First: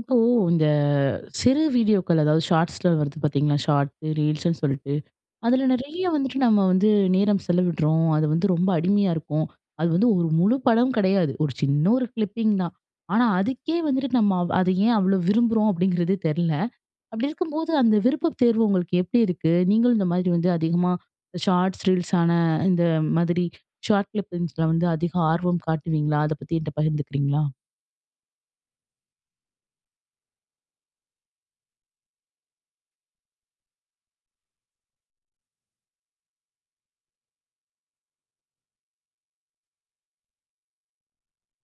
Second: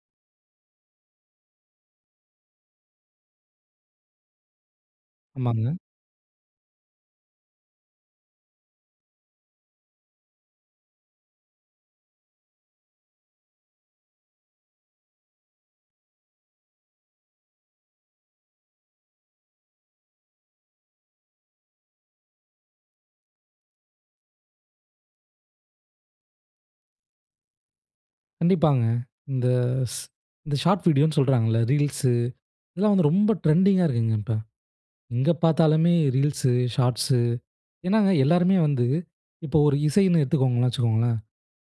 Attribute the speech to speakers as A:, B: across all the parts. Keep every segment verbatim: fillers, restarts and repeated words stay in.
A: இப்போ, இந்த அ சிறு வீடியோக்கள் அதாவது ஷார்ட்ஸில வருது பார்த்திங்களா? ஷார்ட் ரீல்ஸ்ன்னு சொல்லிட்டு. அதில
B: ஆமாங்க.
A: நிறைய வந்துட்டு நம்ம வந்து நேரம் செலவிடுறோம். அது வந்து ரொம்ப அடிமையா இருக்கோம். அது வந்து ஒரு முழு படம் கிடையாது, ஒரு சின்ன ஒரு கிளிப்பிங் தான். ஆனா அதுக்கே வந்துட்டு நம்ம அது ஏ அவ்ளோ விரும்ப்றோம் அப்டிங்கிறது தெரில. அப்படி இருக்கும்போது அந்த விருப்பத் தேர்வு உங்களுக்கு எப்படி இருக்கு? நீங்களும் இந்த மாதிரி வந்து அதிகமா ஷார்ட்ஸ் ரீல்ஸான அந்த மாதிரி ஷார்ட் கிளிப்பிங்ஸில்ல வந்து அதிக ஆர்வம் காட்டுவீங்களா அதப்பத்தி என்ட்ட பகிர்ந்துக்கிறீங்களா?
B: கண்டிப்பாங்க, இந்த இஸ் இந்த ஷார்ட் வீடியோனு சொல்றாங்கல்ல? ரீல்ஸ், இதெல்லாம் வந்து ரொம்ப ட்ரெண்டிங்கா இருக்குங்க இப்ப. எங்கே பாத்தாலுமே ரீல்ஸ், ஷார்ட்ஸ் ஏன்னாங்க எல்லோருமே வந்து இப்போ ஒரு இசைன்னு எடுத்துக்கோங்கன்னு வச்சுக்கோங்களேன்,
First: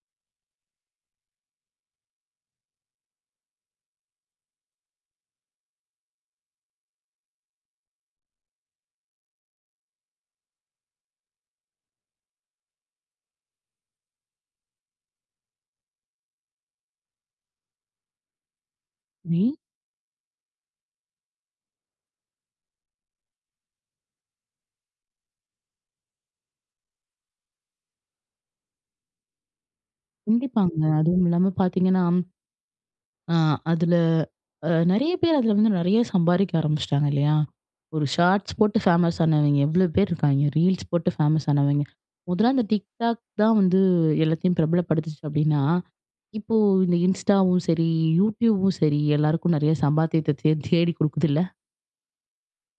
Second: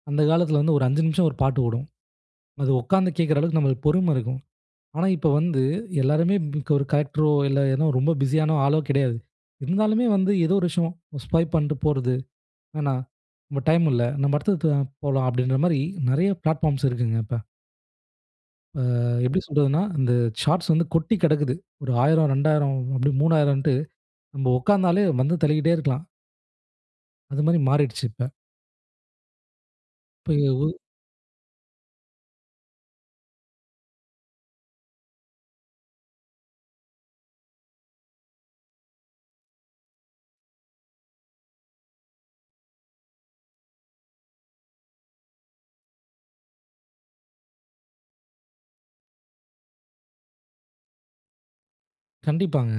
B: அந்த காலத்தில வந்து ஒரு அஞ்சு நிமிஷம் ஒரு பாட்டு ஓடும். அது உக்கார்ந்து கேக்கிற அளவுக்கு நமக்கு பொறும இருக்கும். ஆனா இப்போ வந்து எல்லோருமே இப் ஒரு கலெக்டரோ இல்ல ஏதோ ரொம்ப பிஸியான ஆளோ கிடையாது. இருந்தாலுமே வந்து ஏதோ ஒரு விஷயம் ஸ்வைப் பண்ட்டு போறது என்ன, "டைம் இல்ல. நம்ம அடுத்தடுத்து போவோம், போலாம்" அப்டிங்கற மாரி நிறைய பிளாட்பார்ம்ஸ் இருக்குங்க இப்ப. அ. எப்படி
A: ரி.
B: சொல்றதுனா. அந்த ஷார்ட்ஸ் வந்து கொட்டி கடக்குது. ஒரு ஆயிரம், இரண்டாயிரம், இப்டி மூன்னாயின்ட்டு நம்ம உட்காந்தாலே வந்து தள்ளிகிட்டே இருக்கலாம். அது மாரி மாறிடுச்சு இப்ப. இப்பவு
A: கண்டிப்பாங்க. அதுவும் இல்லாம பார்த்தீங்கன்னா, அ அதில அ நிறைய பேர் அதில வந்து நிறைய சம்பாரிக்க ஆரம்பிச்சிட்டாங்க இல்லையா? ஒரு ஷார்ட்ஸ் போட்டு ஃபேமஸ் ஆனவிங்க எவ்வளோ பேர் இருக்காங்க, ரீல்ஸ் போட்டு ஃபேமஸ் ஆனவிங்க. முதல்ல அந்த டிக் டாக் தான் வந்து எல்லாத்தையும் பிரபலப்படுத்துச்சு அப்படின்னா. இப்போ இந்த இன்ஸ்டாவும், சரி யூடியூபும் சரி எல்லாருக்கும் நிறைய சம்பாத்தியத்த தே தேடி கொடுக்குதுல்ல?
B: கண்டிப்பாங்க.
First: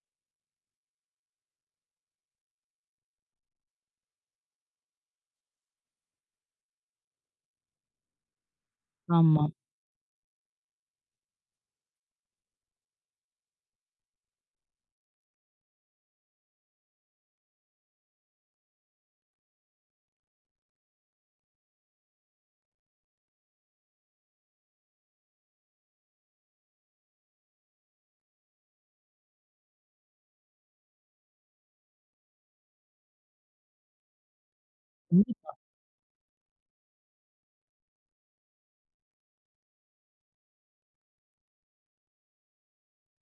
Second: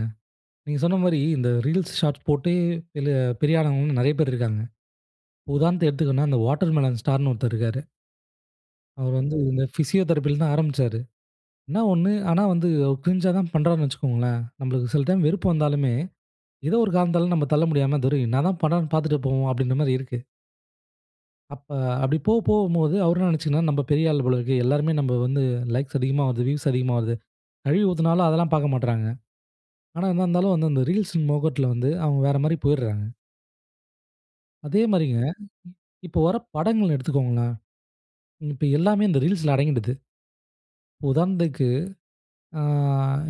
B: நீங்க சொன்ன மாரி இந்த ரீல்ஸ் ஷார்ட் போட்டே பேல பெரிய ஆள் ஆளுங்கள நிறைய பேர் இருக்காங்க. உதாரணத்துக்கு எடுத்துக்குன அந்த வாட்டர்மெலான் ஸ்டாருனு ஒருத்தர் இருக்காரு. அவர் வந்து
A: ஆமா.
B: இந்த பிசியோதெரபில தான் ஆரம்பிச்சாரு. இன்னா ஒண்ணு ஆனா வந்து அவரு கிரிஞ்சா தான் பன்றாருனு வச்சிக்கோங்களேன். நம்மளுக்கு சில டைம் வெறுப்பு வந்தாலுமே, ஏதோ ஒரு காரணத்தால நம்ம தள்ள முடியாம "துரை என்ன தான் பன்றாருனு பார்த்துட்டு போவோம்" அப்படின்ற மாரி இருக்கு. அப்ப அப்படி போ போவும்போது அவரு என்ன நினைச்சிக்கினான்ன நம்ம பெரிய ஆள் போல இருக்கு. எல்லோருமே நம்ப வந்து லைக்ஸ் அதிகமா வருது, வியூஸ் அதிகமா வருது. கழுவி ஊத்துனாலும் அதெல்லாம் பாக்க மாட்றாங்க. ஆனா, என்ன இருந்தாலும் வந்து அந்த ரீல்ஸ் மோகத்துல வந்து அவங்க வேற மாரி போயிட்றாங்க. அதே மாரிங்க,
A: ண்டிப்பா.
B: இப்போ வர்ற படங்கள எடுத்துக்கோங்களேன். இப்ப எல்லாமே, இந்த Reelsல அடங்கிடுது. உதாரணத்துக்கு, ஆ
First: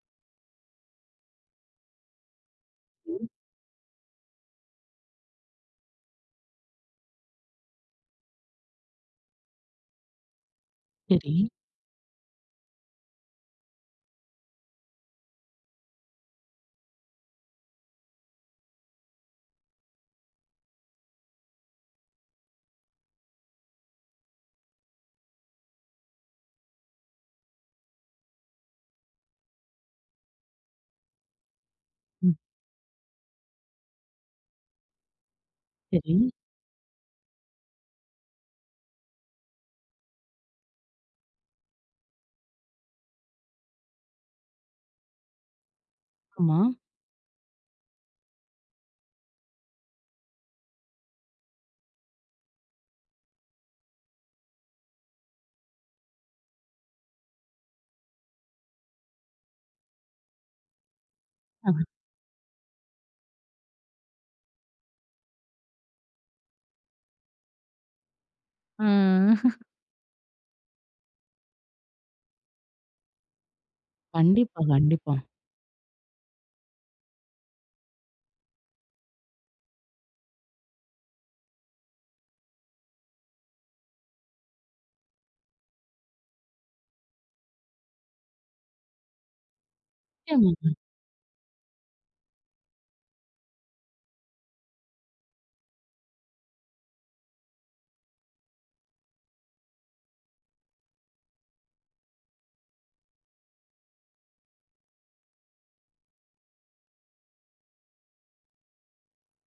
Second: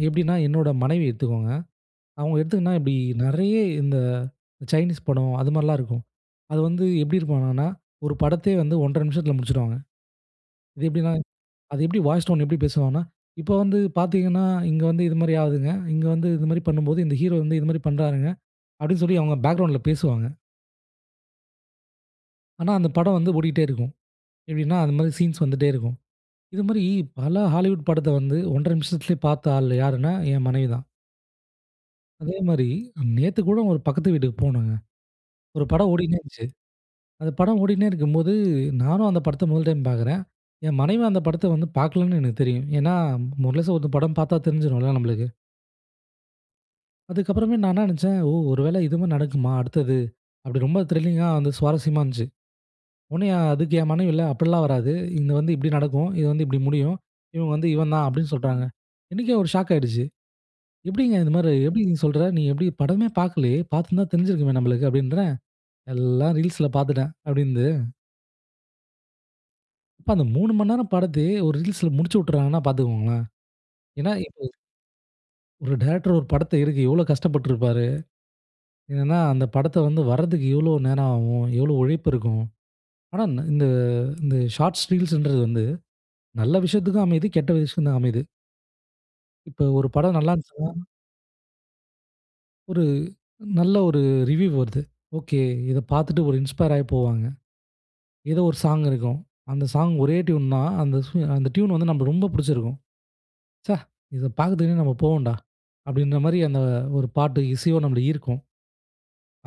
B: எப்டீன்னா, என்னோட மனைவிய எடுத்துக்கோங்க. அவங்க, எடுத்துக்குனா எப்டி,
A: ம்.
B: நெறைய இந்த, சைனீஸ் படம். அது மாரிலாம் இருக்கும். அது வந்து எப்டி இருக்கும்னா னா ஒரு படத்தையே வந்து ஒன்ற நிமிஷத்துல முடிச்சுருவாங்க. இது எப்டீன்னா,
A: செரி.
B: அது எப்படி வாய்ஸ் டோன் எப்டி பேசுவாங்கன்னா, இப்ப வந்து பாத்தீங்கன்னா, இங்க வந்து இது மாரி ஆவுதுங்க. இங்க வந்து இது மாரி பண்ணும்போது, இந்த ஹீரோ வந்து இது மாரி பண்ணுறாருங்க. அப்டீன்னு சொல்லி, அவங்க பேக்கிரவுண்ட்ல பேசுவாங்க. ஆனா, அந்த படம் வந்து, ஓடிட்டே இருக்கும். எப்டீன்னா, அந்த மாரி சீன்ஸ் வந்துட்டே இருக்கும். இது மாரி, பல ஹாலிவுட் படத்த வந்து, ஒன்ற நிமிஷத்திலே பாத்த ஆள் யாருனா, என் மனைவி தான்.
A: ம்.
B: அதே மாரி, நேத்து கூட, ஒரு பக்கத்து வீட்டுக்கு போனோங்க. ஒரு படம் ஓடிட்டே
A: செரி.
B: இருந்துச்சு. அந்த படம் ஓடினே இருக்கும்போது, நானும் அந்த படத்த முதல் டைம் பாக்குறேன். என் மனைவியும் அந்த படத்த வந்து, பாக்கலன்னு எனக்கு தெரியும். ஏன்னா, முழுஷா ஒருத்தன் படம் பாத்தா, தெரிஞ்சுரும்ல நம்மளுக்கு.
A: ஆமா.
B: அதுக்கப்பறமே, நான் என்ன நெனைச்சேன், ஒ "ஒருவேளை இதும நடக்குமா? அடுத்தது?" அப்புடி ரொம்ப த்ரில்லிங்கா, வந்து சுவாரசியமா இருந்துச்சு. ஒன்னே அதுக்கு என் மனைவி, "இல்ல அப்டீல்லாம் வராது. இங்கு வந்து இப்டி நடக்கும். இது வந்து இப்டி முடியும். இவன் வந்து, இவன் தான்" அப்டீன்னு சொல்றாங்க. எனக்கே ஒரு ஷாக் ஆயிருச்சு. எப்டீங்க இந்த மாரி, "எப்டி
A: ஆ.
B: நீ சொல்ற? நீ எப்டி படமே பாக்கலையே. பாத்திருந்தா தெரிஞ்சுருக்குமே நம்மளுக்கு?" அப்டீன்றேன். "எல்லாம் ரீல்ஸ்ல பாத்துட்டேன்" அப்டீன்னுது.
A: ம்
B: இப்ப அந்த மூணு நேரம் படத்தயே, ஒரு ரிலீஸ்‌ல முடிச்சு விட்டுறாங்கன்னா பார்த்துக்கோங்களேன். ஏன்னா எ
A: கண்டிப்பா, கண்டிப்பா.
B: ஒரு டைரக்டர் ஒரு படத்த எடுக்க எவ்ளோ கஷ்டப்பட்டுருப்பாரு? என்னென்னா, அந்த படத்த வந்து வரதுக்கு எவ்வளோ நேரம் ஆகும், எவ்ளோ உழைப்பு இருக்கும், ஆனா இந் இந்த இந்த ஷார்ட்ஸ், ரீல்ஸ்ன்றது வந்து, நல்ல விஷயத்துக்கும் அமையுது, கெட்ட விஷயத்துக்கும் தான் அமையுது. இப்ப, ஒரு படம் நல்லா இருந்துச்சுன்னா
A: நிச்சயமாங்க.
B: ஒரு நல்ல ஒரு ரிவ்வியூ வருது. ஓகே இத பார்த்துட்டு ஒரு இன்ஸ்பயர் ஆயி போவாங்க. ஏதோ ஒரு சாங் இருக்கும். அந்த சாங் ஒரே டியூன் தான் அந்த சு, அந்த டியூன் வந்து நம்ம ரொம்ப பிடிச்சிருக்கும். "ச்ச, இதப் பாக்கறதுக்குன்னே நாம போவோம்டா", அப்படின்ற மாதிரி அந்த ஒரு பாட்டு, இசையும் நம்மள ஈர்க்கும்.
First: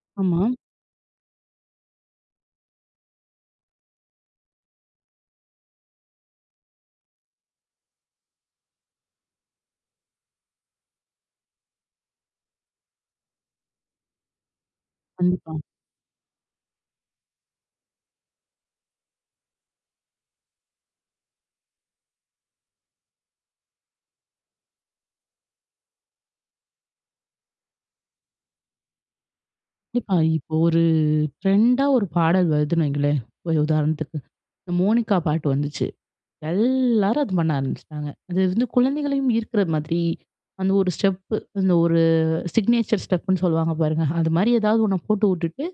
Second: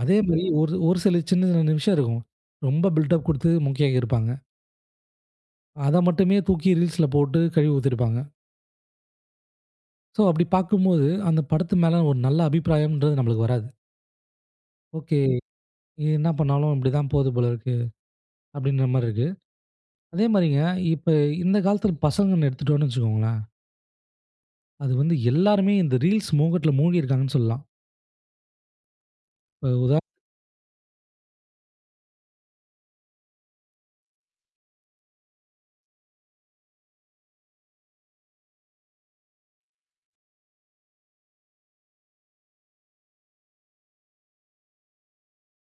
B: அதே மாரி
A: ஆமா.
B: ஒரு ஒரு சில சின்ன, சின்ன விஷயம் இருக்கும். ரொம்ப பில்டப் குடுத்து, மொக்கையாக்கிருப்பாங்க. அத மட்டுமே தூக்கி ரீல்ஸ்ல போட்டு கழுவி ஊத்திருப்பாங்க. சோ அப்படி பார்க்கும்போது, அந்த படத்து மேல ஒரு நல்ல அபிப்பிராயம்ன்றது நம்மளுக்கு வராது ஓகே
A: கண்டிப்பா.
B: இது என்ன பண்ணாலும் இப்படி தான் போகுது போல இருக்கு அப்படின்ற மாரி இருக்கு. அதே மாரிங்க இப்ப, இந்த காலத்துல பசங்கன்னு எடுத்துகிட்டோம்னு வச்சுக்கோங்களேன் அது வந்து எல்லாருமே இந்த Reels மோகத்ல மூழ்கி இருக்காங்கன்னு சொல்லலாம். இப்ப ஒரு உதா
A: கண்டிப்பா. இப்ப ஒரு ட்ரெண்டா ஒரு பாடல் வருதுன்னு வைங்களேன் ஒரு உதாரணத்துக்கு. இந்த மோனிக்கா பாட்டு வந்துச்சு. எல்லாரும் அத பண்ண ஆரம்பிச்சுட்டாங்க. அது வந்து குழந்தைகளையும் ஈர்க்கிற மாதிரி அந்த ஒரு ஸ்டெப்பு. அந்த ஒரு சிக்னேச்சர் ஸ்டெப் புன்னு சொல்லுவாங்க பாருங்க. அது மாரி எதாவது ஒண்ண போட்டு வுட்டுட்டு,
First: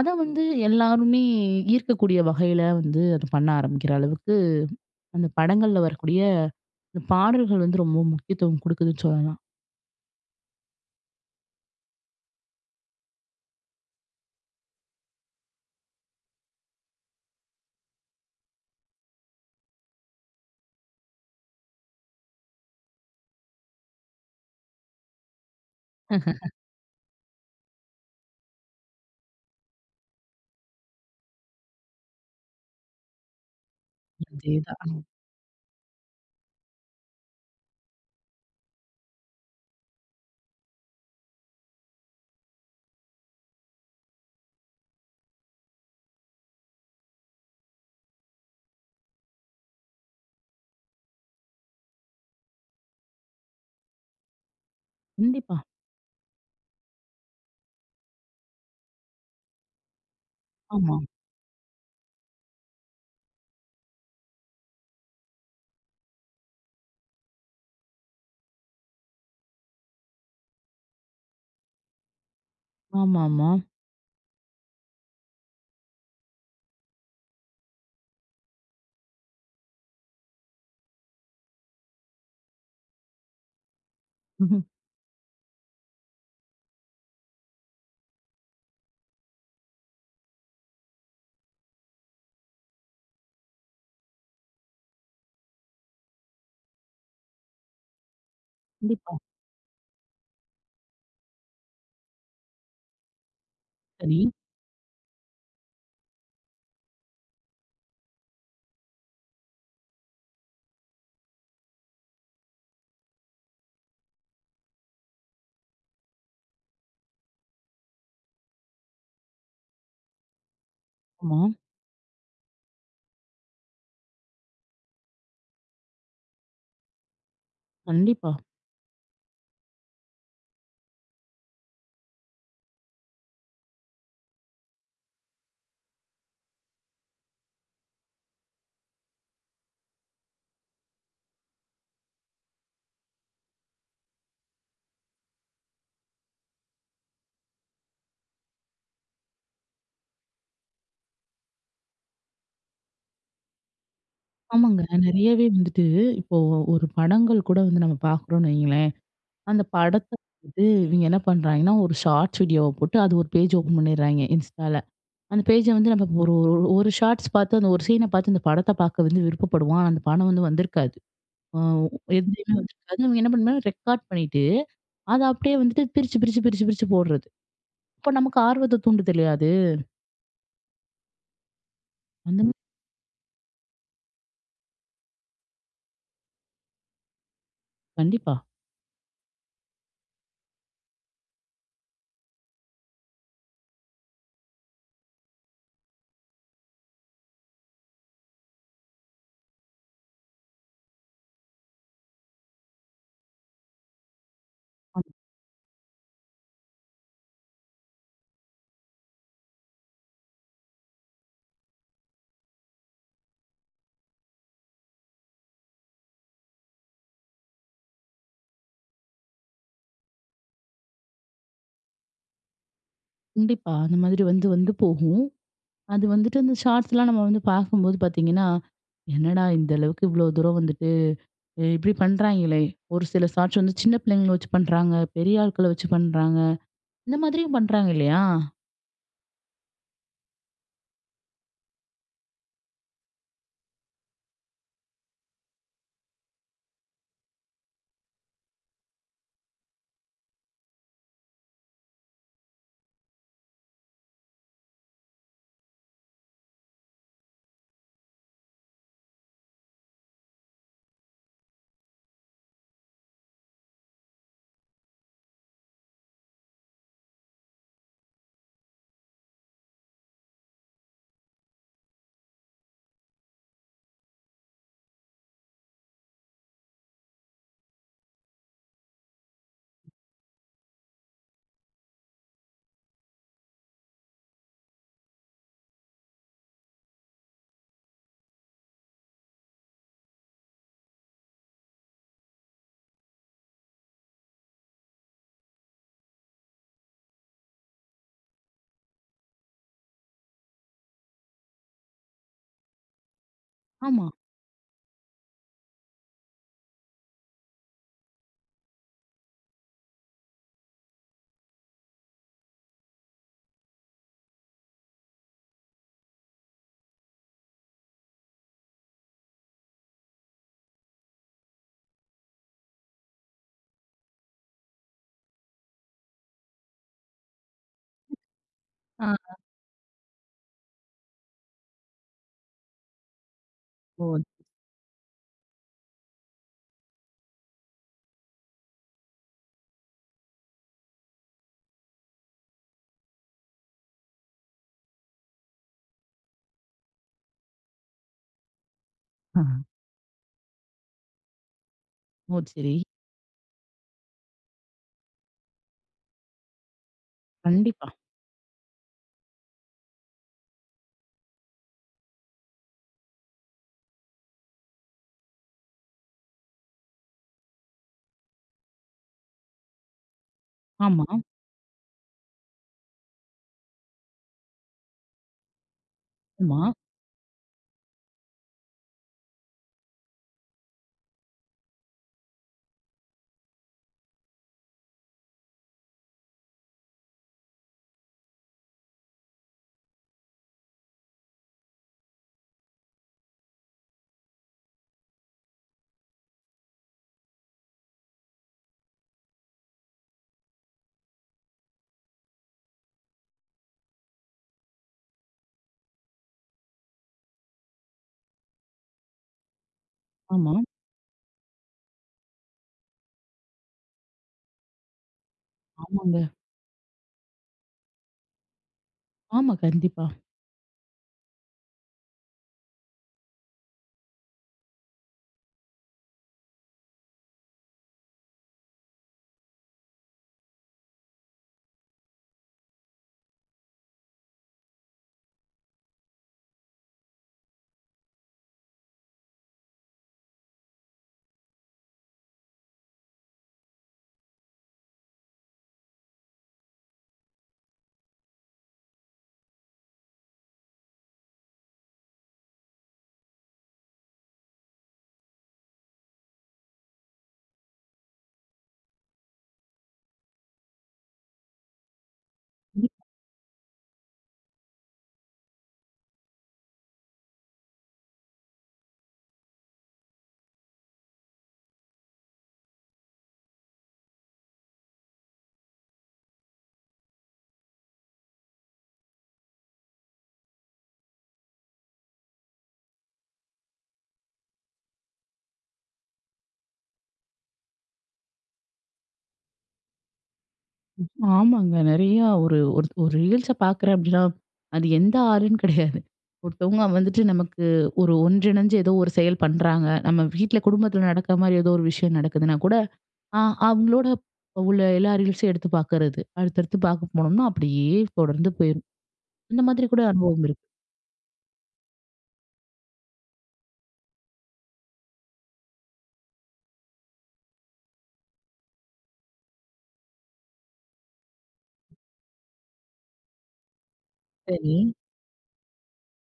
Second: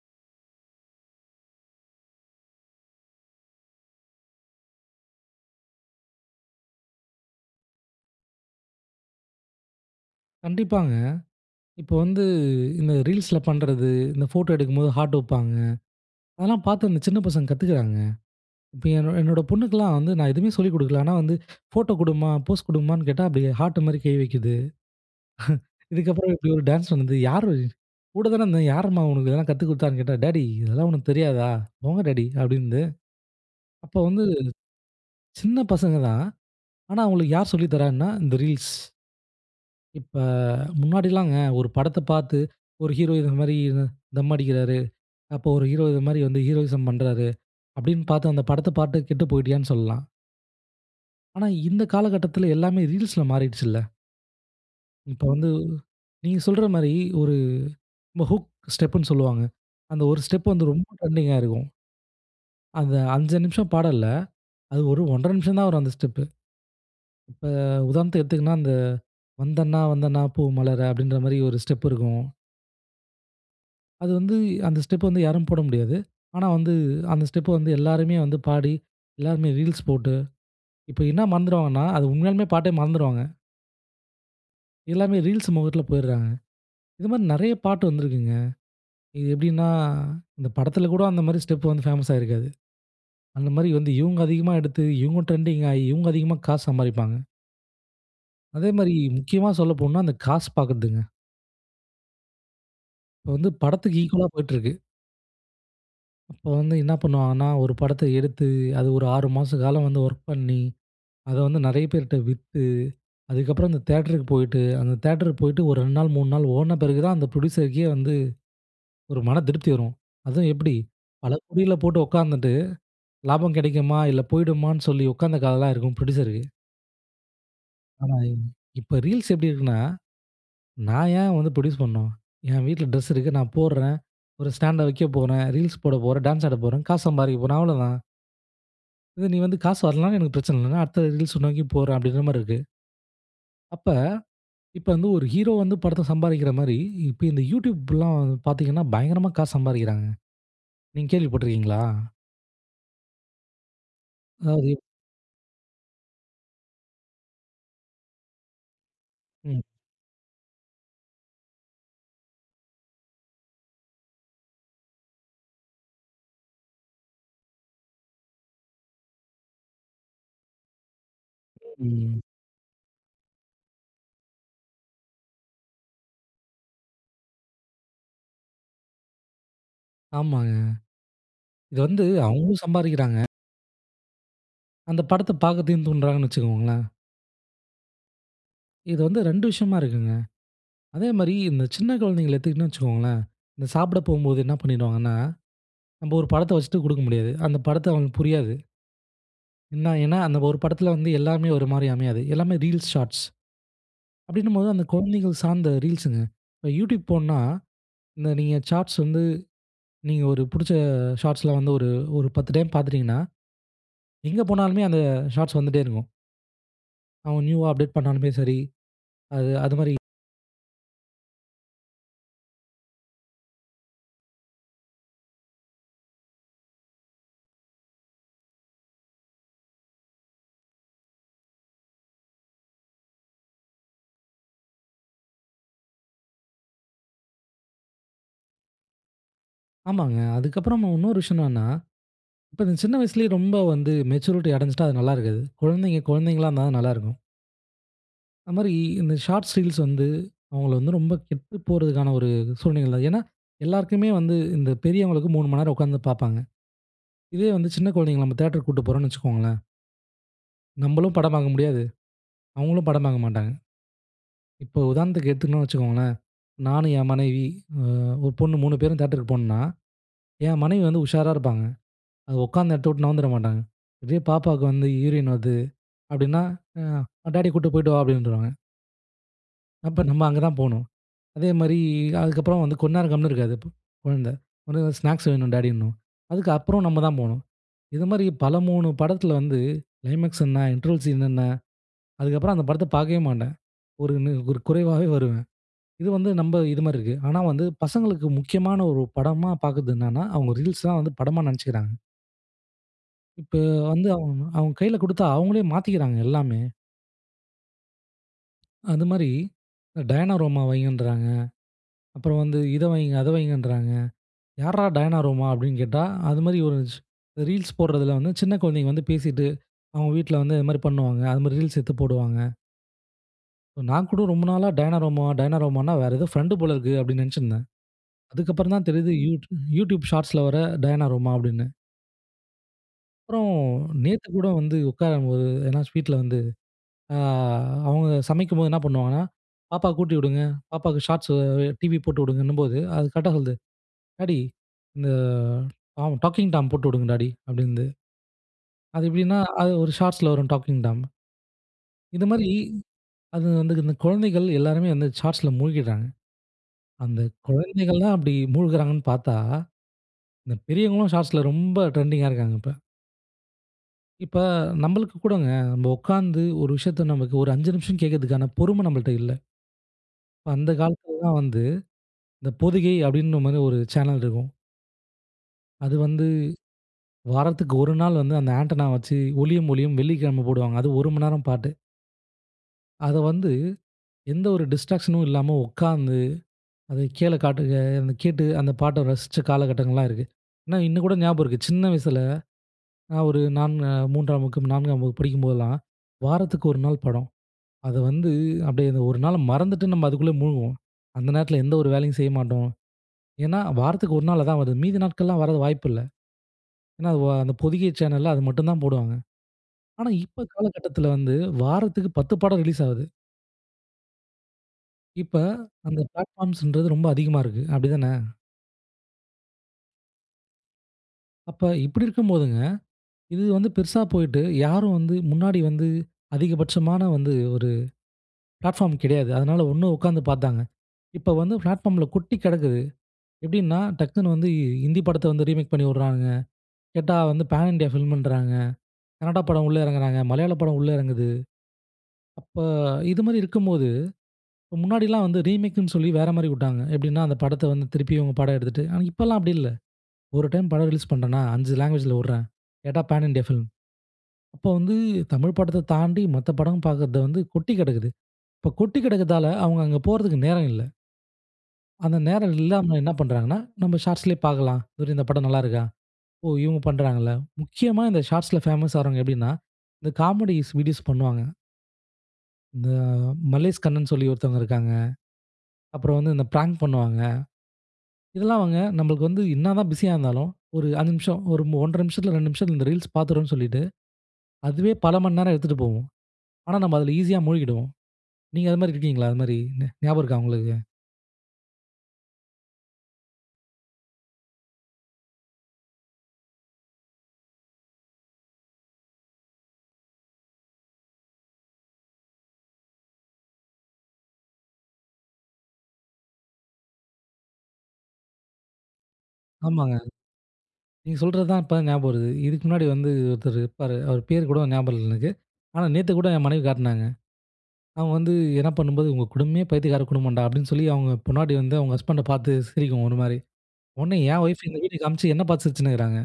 A: அத வந்து எல்லாருமே ஈர்க்கக்கூடிய வகையில வந்து அத பண்ண ஆரம்பிக்கிற அளவுக்கு, அந்த படங்கள்ல வரக்கூடிய இந்த பாடல்கள் வந்து ரொம்ப முக்கியத்துவம் குடுக்குதுன்னு சொல்லலாம்.
B: கண்டிப்பாங்க. இப்ப வந்து இந்த Reelsல பண்றது, இந்த ஃபோட்டோ எடுக்கும்போது ஹார்ட் வைப்பாங்க, அதெல்லாம் பார்த்து இந்த சின்ன பசங்க கத்துக்குறாங்க. இப்ப என்ன என்னோட பொண்ணுக்கலாம் வந்து நான் எதுவுமே சொல்லிக் குடுக்கல. ஆனா வந்து ஃபோட்டோ குடுமா, போஸ் குடுமான்னு கேட்டா அப்படியே ஹார்ட் மாரி கை வைக்குது. இதுக்கப்பறம் இப்படி ஒரு டான்ஸ் பண்ணுது. யாரு? கூட தான இருந்தேன். யாரம்மா உனக்கு இதெல்லாம் கத்துக் குடுத்தான்னு கேட்டா, "டேடி இதெல்லாம் உனக்கு தெரியாதா? போங்க டேடி" அப்படின்து. அப்போ வந்து
A: அதேதான். அம்.
B: சின்ன பசங்க தான், ஆனா அவங்களுக்கு யார் சொல்லித் தர்றான்னா இந்த Reels. இப்ப முன்னாடில்லாங்க ஒரு படத்த பார்த்து ஒரு ஹீரோ இத மாரி தம் அடிக்கிறாரு. அப்போ ஒரு ஹீரோ இது மாரி வந்து ஹீரோயிசம் பண்றாரு. அப்படின்னு பார்த்து, அந்த படத்த பாட்டு கெட்டு போய்ட்டியான்னு சொல்லலாம். ஆனா, இந்த காலகட்டத்தில எல்லாமே ரீல்ஸ்ல மாறிடு்ச்சுல? இப்ப வந்து
A: கண்டிப்பா.
B: நீங்க சொல்ற மாரி ஒரு நம்ப ஹூக் ஸ்டெப்ன்னு சொல்லுவாங்க. அந்த ஒரு ஸ்டெப் வந்து ரொம்ப
A: ஆமா.
B: டிரெண்டிங்காயி இருக்கும். அந்த அஞ்சு நிமிஷ பாடல்ல, அது ஒரு ஒன்றரை நிமிஷம் தான் வரும் அந்த ஸ்டெப்பு. இப்ப உதாரணத்துக்கு எடுத்துக்கன்னா அந்த வந்தண்ணா வந்தண்ணா பூ மலர அப்படின்ற மாதிரி ஒரு ஸ்டெப் இருக்கும்.
A: ஆமாமா.
B: அது வந்து அந்த ஸ்டெப் வந்து யாரும் போட முடியாது. ஆனா வந்து அந்த ஸ்டெப்ப வந்து எல்லாருமே வந்து பாடி எல்லாருமே ரீல்ஸ் போட்டு இப்போ என்ன மறந்துடுவாங்கன்னா, அது உண்மையாலுமே பாட்டே மறந்துருவாங்க.
A: ம்ஹம்.
B: எல்லாமே ரீல்ஸ் மோகத்தில போயர்றாங்க. இது மாரி நிறைய பாட்டு வந்திருக்குங்க. இது எப்படின்னா இந்த படத்தில் கூட அந்த மாதிரி ஸ்டெப் வந்து பேமஸ்சாயி இருக்காது. அந்த மாதிரி வந்து இவங்க அதிகமா எடுத்து இவங்க டிரெண்டிங்காயி இவங்க அதிகமா காசு சம்பாதிப்பாங்க. அதே மாரி
A: கண்டிப்பா.
B: முக்கியமா சொல்லப்போனோ அந்த காசு பார்க்கிறதுங்க. இப்போ வந்து படத்துக்கு ஈக்வோலா
A: சரி.
B: போய்ட்டு இருக்கு. அப்போ வந்து என்ன பண்ணுவாங்கன்னா, ஒரு படத்த எடுத்து அது ஒரு ஆறு மாச காலம் வந்து ஒர்க் பண்ணி அதை வந்து நிறைய பேர்ட்ட வித்து அதுக்கப்புறம் அந்த தியேட்டருக்கு போயிட்டு ஒரு ரெண்டு நாள் மூணு நாள் ஓட்ன பிறகு தான் அந்த ப்ரொடியூசருக்கே வந்து ஒரு மன திருப்தி வரும். அதுவும் எப்படி பல
A: ஆமா.
B: கோடிகள போட்டு உட்காந்துட்டு, லாபம் கிடைக்குமா? இல்ல போயிடுமான்னு சொல்லி உட்காந்த கதலாம் இருக்கும் ப்ரொடியூசருக்கு. ஆனா,
A: கண்டிப்பா.
B: இவங்க இப்ப Reels எப்டி இருக்குன்னா. நான் ஏன் வந்து புரொடியூஸ் பண்ணும்? என் வீட்ல ட்ரெஸ் இருக்கு. நான் போடுறேன். ஒரு ஸ்டாண்ட வைக்கப் போறேன். ரீல்ஸ் போடப் போறேன். டான்ஸ் ஆடப் போறேன். காசு சம்பாரிக்க போறேன். அவ்ளோதான். இது நீ வந்து காசு வரலனா எனக்கு பிரச்சன இல்ல. நான் அடுத்த Reels அ நோக்கி போறேன், அப்டீங்கிற மாரி இருக்கு. அப்ப இப்போ வந்து ஒரு ஹீரோ வந்து படத்துல சம்பாரிக்கிற மாரி, இப்ப இந்த YouTubeலாம் பாத்தீங்கன்னா பயங்கரமா காசு சம்பாரிக்கிறாங்க. நீங்க கேள்வி பட்டுருக்கீங்களா? அதாவது
A: ஆமாங்க. நிறையாவே வந்துட்டு இப்போ ஒரு படங்கள் கூட வந்து நம்ம பாக்குறோன்னு வைங்களேன்.
B: ம்.
A: அந்த படத்த வந்து இவிங்க என்ன பண்றாய்ங்கன்னா, ஒரு Shorts வீடியோவா போட்டு, அது ஒரு பேஜ் ஓப்பன் பண்ட்றாய்ங்க, Instaல. அந்த பேஜ, வந்து நம்ம ஒரு ஒரு Shorts பாத்து அந்த ஒரு சீன பாத்து அந்த படத்த பாக்க வந்து விருப்பப்படுவோம். ஆனா, அந்த படம் வந்து வந்திருக்காது. வோ
B: ம்.
A: எதுலயுமே வந்திருக்காது. அவங்க என்ன பண்ணுனா ரெக்கார்ட் பண்ணிட்டு, அத அப்டியே வந்துட்டு பிரிச்சு பிரிச்சு பிரிச்சு பிரிச்சு போடுறது. இப்ப நமக்கு ஆர்வத்தை தூண்டுதில்லையா அது?
B: ஆமாங்க. இது வந்து,
A: அந்தம.
B: அவுங்களும் சம்பாரிக்கிறாங்க. அந்த படத்த பாக்கதையும் தூண்றாங்கன்னு வச்சுக்கோங்களேன்.
A: கண்டிப்பா.
B: இது வந்து ரெண்டு விஷயமா இருக்குங்க. அதே மாரி இந்த சின்ன குழந்தைகள எடுத்துக்கிட்டோனு வச்சுக்கோங்களேன். இந்த சாப்பிட போம்போது என்ன பண்ணிடுவாங்கன்னா, நம்ப ஒரு படத்த வச்சுட்டு கொடுக்க முடியாது. அந்த படத்தை அவங்களுக்கு புரியாது. என்ன ஏன்னா அந்த ஒரு படத்துல வந்து எல்லாமே ஒரு மாரி அமையாது. எல்லாமே ரீல்ஸ், ஷார்ட்ஸ் அப்படின்னும்போது அந்த குழந்தைகள் சார்ந்த ரீல்ஸ்சுங்க. இப்போ யூட்யூப் போன்னா, இந்த நீங்க ஷார்ட்ஸ் வந்து நீங்க ஒரு பிடிச்ச ஷார்ட்ஸ்ல வந்து ஒரு ஒரு பத்து டைம் பார்த்துட்டீங்கன்னா. எங்க போனாலுமே அந்த ஷார்ட்ஸ் வந்துட்டே இருக்கும். அவங்க நியூவா அப்டேட் பண்ணாலுமே சரி. அது அதுமாரி.
A: கண்டிப்பா. அந்த மாதிரி வந்து, வந்து போகும். அது வந்துட்டு, அந்த ஷார்ட்ஸ்லாம் நம்ம வந்து பார்க்கும்போது பார்த்தீங்கன்னா, என்னடா இந்த அளவுக்கு இவ்ளோ தூரம் வந்துட்டு, இ இப்படி பண்ணுறாய்ங்களே? ஒரு சில ஷாட்ஸ் வந்து சின்ன பிள்ளைங்கள வச்சு பண்ணுறாங்க. பெரிய ஆட்கள வச்சு பண்ணுறாங்க. இந்த மாதிரியும் பண்ணுறாங்க, இல்லையா?
B: ஆமாங்க. அதுக்கப்புறம் இன்னொரு விஷயம் என்னன்னா, இப்ப இந்த சின்ன வயசுலயே ரொம்ப வந்து மெச்சூரிட்டி அடைஞ்சுட்டா அது நல்லா இருக்காது. குழந்தைங்க குழந்தைங்களா இருந்தா தான் நல்லா இருக்கும். அது அமரி இந்த ஷார்ட்ஸ், ரீல்ஸ் வந்து, அவங்களை வந்து ரொம்ப கெட்டு போறதுக்கான ஒரு சூழ்நிலைகள். ஏன்னா, எல்லாருக்குமே வந்து இந்த பெரியவங்களுக்கு மூணு மணி நேரம் உக்காந்து பாப்பாங்க. இதே வந்து சின்ன குழந்தைகளை, நம்ம தேட்டருக்கு கூட்டு போறோம்ன்னு வச்சுக்கோங்களேன் நம்மளும் படம் பாக்க முடியாது. அவங்களும் படம் பாக்க மாட்டாங்க. இப்போ, உதாரணத்துக்கு எதுத்துன்னோம் வச்சுக்கோங்களேன். நானும் என் மனைவி, அ ஒரு பொண்ணு மூணு பேரும் தேட்டருக்கு போனோம்ன்னா, என் மனைவி வந்து, உஷாரா இருப்பாங்க. அதை ஒக்காந்த எடத்தை விட்டு, நவுந்துர மாட்டாங்க. அப்படியே பாப்பாவுக்கு வந்து யூரின் வருது அப்படின்னா, "அ டாடிய கூட்டு போய்ட்டு வா" அப்படின்ருவாங்க. அப்ப நம்ம அங்க தான் போணும். அதேமாதிரி அதுக்கப்புறம் வந்து கொன் நேரம் கம்முனு இருக்காது. ப கொழந்தை ஒடனே வந்து, ஸ்நாக்ஸ் வேணும், டாடிணும். அதுக்கப்புறம் நம்ம தான் போணும். இது மாரி, பல மூணு படத்துல வந்து ளைமேக்ஸ் என்ன, இன்ட்ரவல் சீன் என்ன. அதுக்கப்புறம், அந்த படத்தை பாக்கவே மாட்டேன். ஒரு நிற் ஒரு குறைவாவே வருவேன். இது வந்து, நம்ம இது மாரி இருக்கு. ஆனா வந்து, பசங்களுக்கு முக்கியமான ஒரு படமா பாக்குறது என்னன்னா. அவங்க ரீல்ஸ் தான் வந்து படமா நெனைச்சுக்கிறாங்க. இப்போ
A: ஆமா.
B: வந்து, அவங் அவங்க கையில குடுத்தா, அவங்களே மாத்திக்கிறாங்க எல்லாமே. அந்த மாரி அ டயனாரோமா வையின்ராங்க. அப்புறம் வந்து இதை வையுங்க, அதை வையுங்கன்றாங்க. யார்ரா டயனாரோமா அப்படின்னு கேட்டா, அது மாதிரி ஒரு ஸ் ரீல்ஸ் போடுறதுல வந்து, சின்ன கொழந்தைங்க வந்து பேசிட்டு, அவங்க வீட்ல வந்து இது மாரி பண்ணுவாங்க. அது மாரி, ரீல்ஸ் எடுத்து போடுவாங்க. நான் கூட ரொம்ப நாளா டயனாரோமா டயனாரோமானா வேற ஏதோ ஃபிரெண்ட்டு போல இருக்கு அப்படின்னு நினைச்சிருந்தேன். அதுக்கப்புறம் தான் தெரிகிறது
A: ஆ.
B: யூட் YouTube Shortsல வர டயனாரோமா அப்படின்னு. அப்புறோம்
A: ஓ! த்
B: நேத்துகூட வந்து உட்காரும்போது ஏன்னா ஸ்வீட்ல வந்து ஆ அவங்க சமைக்கும்போது என்ன பண்ணுவாங்கன்னா, பாப்பாக்கு ஊட்டிவிடுங்க. பாப்பாக்கு Shorts அ டிவி போட்டுவிங்கன்னுபோது, அது கரெக்ட்டா சொல்லுது "டாடி, இந்த டாம் Talking Tom போட்டு உடுங்க டாடி" அப்படின்து. அது எப்படின்னா
A: அஹ.
B: அது ஒரு Shortsல வரும் Talking Tom. இந்த
A: ஓ!
B: மாரி
A: சரி.
B: அது வந்து இந்த குழந்தைகள் எல்லாருமே வந்து Shortsல மூழ்கிடுறாங்க. அந்த
A: கண்டிப்பா.
B: குழந்தைகளலாம் அப்படி மூழ்கிறாங்கன்னு பார்த்தா. இந்த பெரியவர்களும் Shortsல ரொம்ப ட்ரெண்டிங்கா இருக்காங்க. இப்ப. இப்ப நம்பளுக்கு கூடங்க. நம்ம உட்கார்ந்து ஒரு விஷயத்த நமக்கு ஒரு அஞ்சு நிமிஷம் கேட்கறதுக்கான பொறுமை நம்பள்ட்ட இல்ல. இப்ப அந்த
A: ஆமா.
B: காலத்திலலா வந்து, இந்த பொதிகை அப்படின்ற மாரி ஒரு சேனல் இருக்கும். அது வந்து
A: ஆமா.
B: வாரத்துக்கு ஒரு நாள் வந்து அந்த ஆன்டென்னா வச்சு ஒளியும் ஒலியும் வெள்ளிக்கிழமை போடுவாங்க அது ஒரு மணி நேரம் பாட்டு. அத வந்து எந்த ஒரு டிஸ்ட்ராக்ஷனும் இல்லாம உட்கார்ந்து அத கீழே காட்டு அ அதை கேட்டு அந்த பாட்டை ரசிச்ச காலகட்டங்கள்லாம் இருக்கு. ஆனா, இன்னும் கூட ஞாபகம் இருக்கு. சின்ன வயசுல, நான் ஒரு நான்னு மூன்றாம் வகுப்பு, நான்காம் வகுப்பு படிக்கும்போதெல்லாம், வாரத்துக்கு ஒரு நாள் படம். அத வந்து அப்படி மறந்துட்டு நம்ம அதுக்குள்ள முழ்குவோம். அந்த நேரத்தில எந்த ஒரு வேலையும் செய்ய மாட்டோம். ஏன்னா வாரத்துக்கு ஒரு நாள் அதான் வருது. மீதி நாட்கள்லாம் வரதுக்கு வாய்ப்பு இல்ல. ஏன்னா வோ அந்த பொதிகை சேனல்ல அத மட்டும் தான் போடுவாங்க. ஆனா, இப்ப
A: ஆமா.
B: காலகட்டத்தில வந்து வாரத்துக்கு பத்து படம் ரிலீஸ் ஆகுது. இப்ப அந்த
A: ஆமாங்க.
B: பிளாட்ஃபார்ம்ஸ்ன்றது ரொம்ப அதிகமா இருக்கு, அப்டித்தான?
A: ஆமா, கண்டிப்பா.
B: அப்ப இப்டி இருக்கும்போதுங்க, இது வந்து பெருசா போயிட்டு யாரும் வந்து முன்னாடி வந்து அதிகபட்சமான வந்து ஒரு பிளாட்ஃபார்ம் கிடையாது. அதுனால ஒண்ணு உட்காந்து பாத்தாங்க. இப்போ வந்து பிளாட்ஃபார்ம்ல கொட்டி கிடக்கு. எப்டின்னா, டக்குனு வந்து ஹிந்தி படத்த வந்து ரீமேக் பண்ணி விடுறாங்குங்க. கேட்டா வந்து பேன் இண்டியா ஃபிலிம் இன்றாங்க. கனடா படம் உள்ள இறங்குறாங்க, மலையாள படம் உள்ள இறங்குது. அப்ப இது மாரி இருக்கும்போது, முன்னாடில்லாம் வந்து ரீமேக்னு சொல்லி வேற மாதிரி விட்டாங்க. எப்டீன்னா, அந்த படத்த வந்து திருப்பி இவங்க படம் எடுத்துட்டு. ஆனா இப்போதெல்லா அப்டி இல்ல. ஒரு டைம் படம் ரிலீஸ் பண்ணுறேனா அஞ்சு லாங்குவேஜ்ல விடுறேன். கேட்டா பேன் இண்டியா ஃபிலிம். அப்போ வந்து தமிழ் படத்த தாண்டி மத்த படம் பாக்குறது வந்து கொட்டி கிடக்குது. இப்போ கொட்டிக் கிடக்குறதால அவங்க அங்கே போறதுக்கு நேரம் இல்ல. அந்த நேரம் இல்லாம
A: கண்டிப்பா.
B: என்ன பண்ணுறாங்கன்னா, நம்ப ஷார்ட்ஸ்லேயே பாக்கலாம். இந்த படம் நல்லா இருக்கா? ஓ! இவங்க பண்ணுறாங்களா? நிச்சயமா இந்த ஷார்ட்ஸ்ல பேமஸ் ஆகுறவங்க எப்டீன்னா, இந்த காமெடி வீடியோஸ் பண்ணுவாங்க. இந்த மல்லேஷ் கண்ணன் சொல்லி ஒருத்தர் இருக்காங்க. அப்புறம் வந்து இந்த பிராங்க் பண்ணுவாங்க. இதெல்லாம் அவங்க நமக்கு வந்து என்ன தான் பிசியா இருந்தாலும், ஒரு ஐந்து நிமிஷம் ஒரு ஒன்றரை நிமிஷத்துல, ரெண்டு நிமிஷத்துல இந்த ரீல்ஸ் பாத்துறோம்னு சொல்லிட்டு, அதுவே பல மணி நேரம் எடுத்துட்டு போவும். ஆனா நம்ப அதுல ஈசியா மூழ்கிடுவோம். நீங்க அது மாதிரி இருக்கிறீங்களா? அது மாதிரி ஞாபகம் இருக்குதா உங்களுக்கு?
A: ஆமாங்க நெறையா ஒரு, ஒரு, ஒரு ரீல்ஸ் பாக்குறேன் அப்டீன்னா, அது எந்த ஆளும் கிடையாது. ஒருத்தவங்க வந்துட்டு நமக்கு ஒரு ஒன்றிணைஞ்சு ஏதோ ஒரு செயல் பண்ணுறாங்க, நம்ப வீட்ல குடும்பத்துல நடக்குற மாதிரி, ஏதோ ஒரு விஷயம் நடக்குதுனா கூட, அ அவங்களோட உள்ள எல்லா ரீல்ஸையும் எடுத்து பாக்குறது. அடுத்தடுத்து பாக்க போனோம்னா, அப்டீயே தொடர்ந்து போயிரும் அந்த மாதிரி
B: ஆமாங்க.
A: கூட அனுபவம் இருக்கு.
B: நீங்க சொல்லுறது தான் இப்ப ஞாபகம் வருது. இதுக்கு முன்னாடி வந்து ஒருத்தர் இருப்பாரு. அவர் பெயர் கூட ஞாபகம் இல்ல எனக்கு. ஆனா, நேத்து கூட என் மனைவி காட்டுனாங்க. அவங்க வந்து என்ன பண்ணும்போது, உங்க குடும்பமே பைத்தியக்கார குடும்பம்டா, அப்டீன்னு சொல்லி அவங்க பொண்டாட்டி வந்து அவங்க ஹஸ்பண்ட்ட பாத்து சிரிக்கும் ஒரு மாரி. உடனே என் ஒய்ஃப் இந்த
A: சரி.
B: வீடியோ காமிச்சி என்னை பாத்து சிரிச்சுனு இருக்கறாங்க.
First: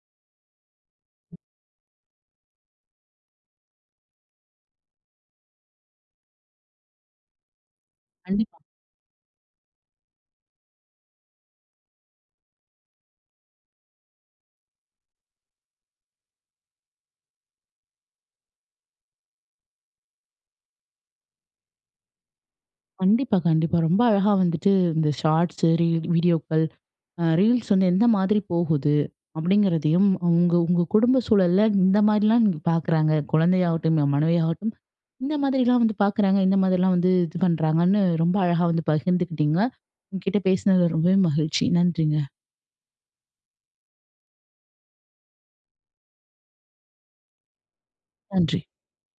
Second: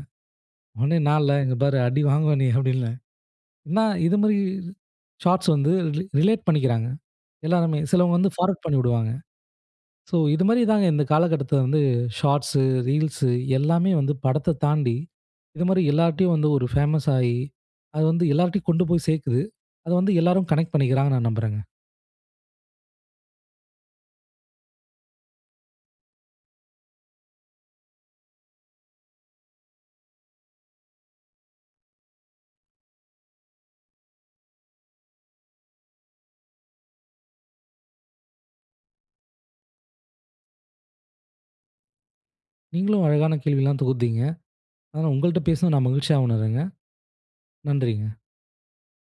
B: உடனே, "நான் இல்ல இங்க பாரு அடி வாங்குவா நீ!" அப்டீன்னேன். என்னா இது மாரி ஷாட்ஸ் வந்து ரிலே ரிலேட் பண்ணிக்குறாங்க. எல்லாருமே சிலவங்க வந்து
A: கண்டிப்பா.
B: ஃபார்வர்ட் பண்ணிவிடுவாங்க. சோ இது மாரி தான் இந்த காலகட்டத்துல வந்து ஷார்ட்ஸ், ரீல்ஸ் எல்லாமே வந்து படத்த தாண்டி, இது மாதிரி எல்லார்ட்டையும் வந்து ஒரு பேமஸ் ஆகி, அது வந்து எல்லார்ட்டையும் கொண்டுபோய் சேர்க்குது. அத வந்து எல்லோரும் கனெக்ட் பண்ணிக்குறங்கனு நான் நம்புறேன்ங்க.
A: கண்டிப்பா, கண்டிப்பா ரொம்ப அழகா வந்துட்டு இந்த ஷார்ட்ஸ், ரீல், வீடியோக்கள், ரீல்ஸ் வந்து எந்த மாதிரி போகுது. அப்டிங்கிறதையும் உங்க உங்க குடும்ப சூழல்ல இந்த மாதிரிலாம் பாக்குறாங்க. குழந்தையாகட்டும், என் மனைவியாகட்டும் இந்த மாதிரிலாம் வந்து பாக்குறாங்க, இந்த மாதிரிலாம் வந்து இது பண்ணுறாங்கன்னு, ரொம்ப அழகா வந்து பகிர்ந்துக்கிட்டீங்க. உங்க கிட்ட பேசுனதுல ரொம்பவே மகிழ்ச்சி. நன்றிங்க.
B: நீங்களும் அழகான கேள்வி எல்லாம் தொகுத்தீங்க. அதனா, உங்கள்ட்ட பேசுனது நான் மகிழ்ச்சியா உணருறேங்க. நன்றிங்க.
A: நன்றி.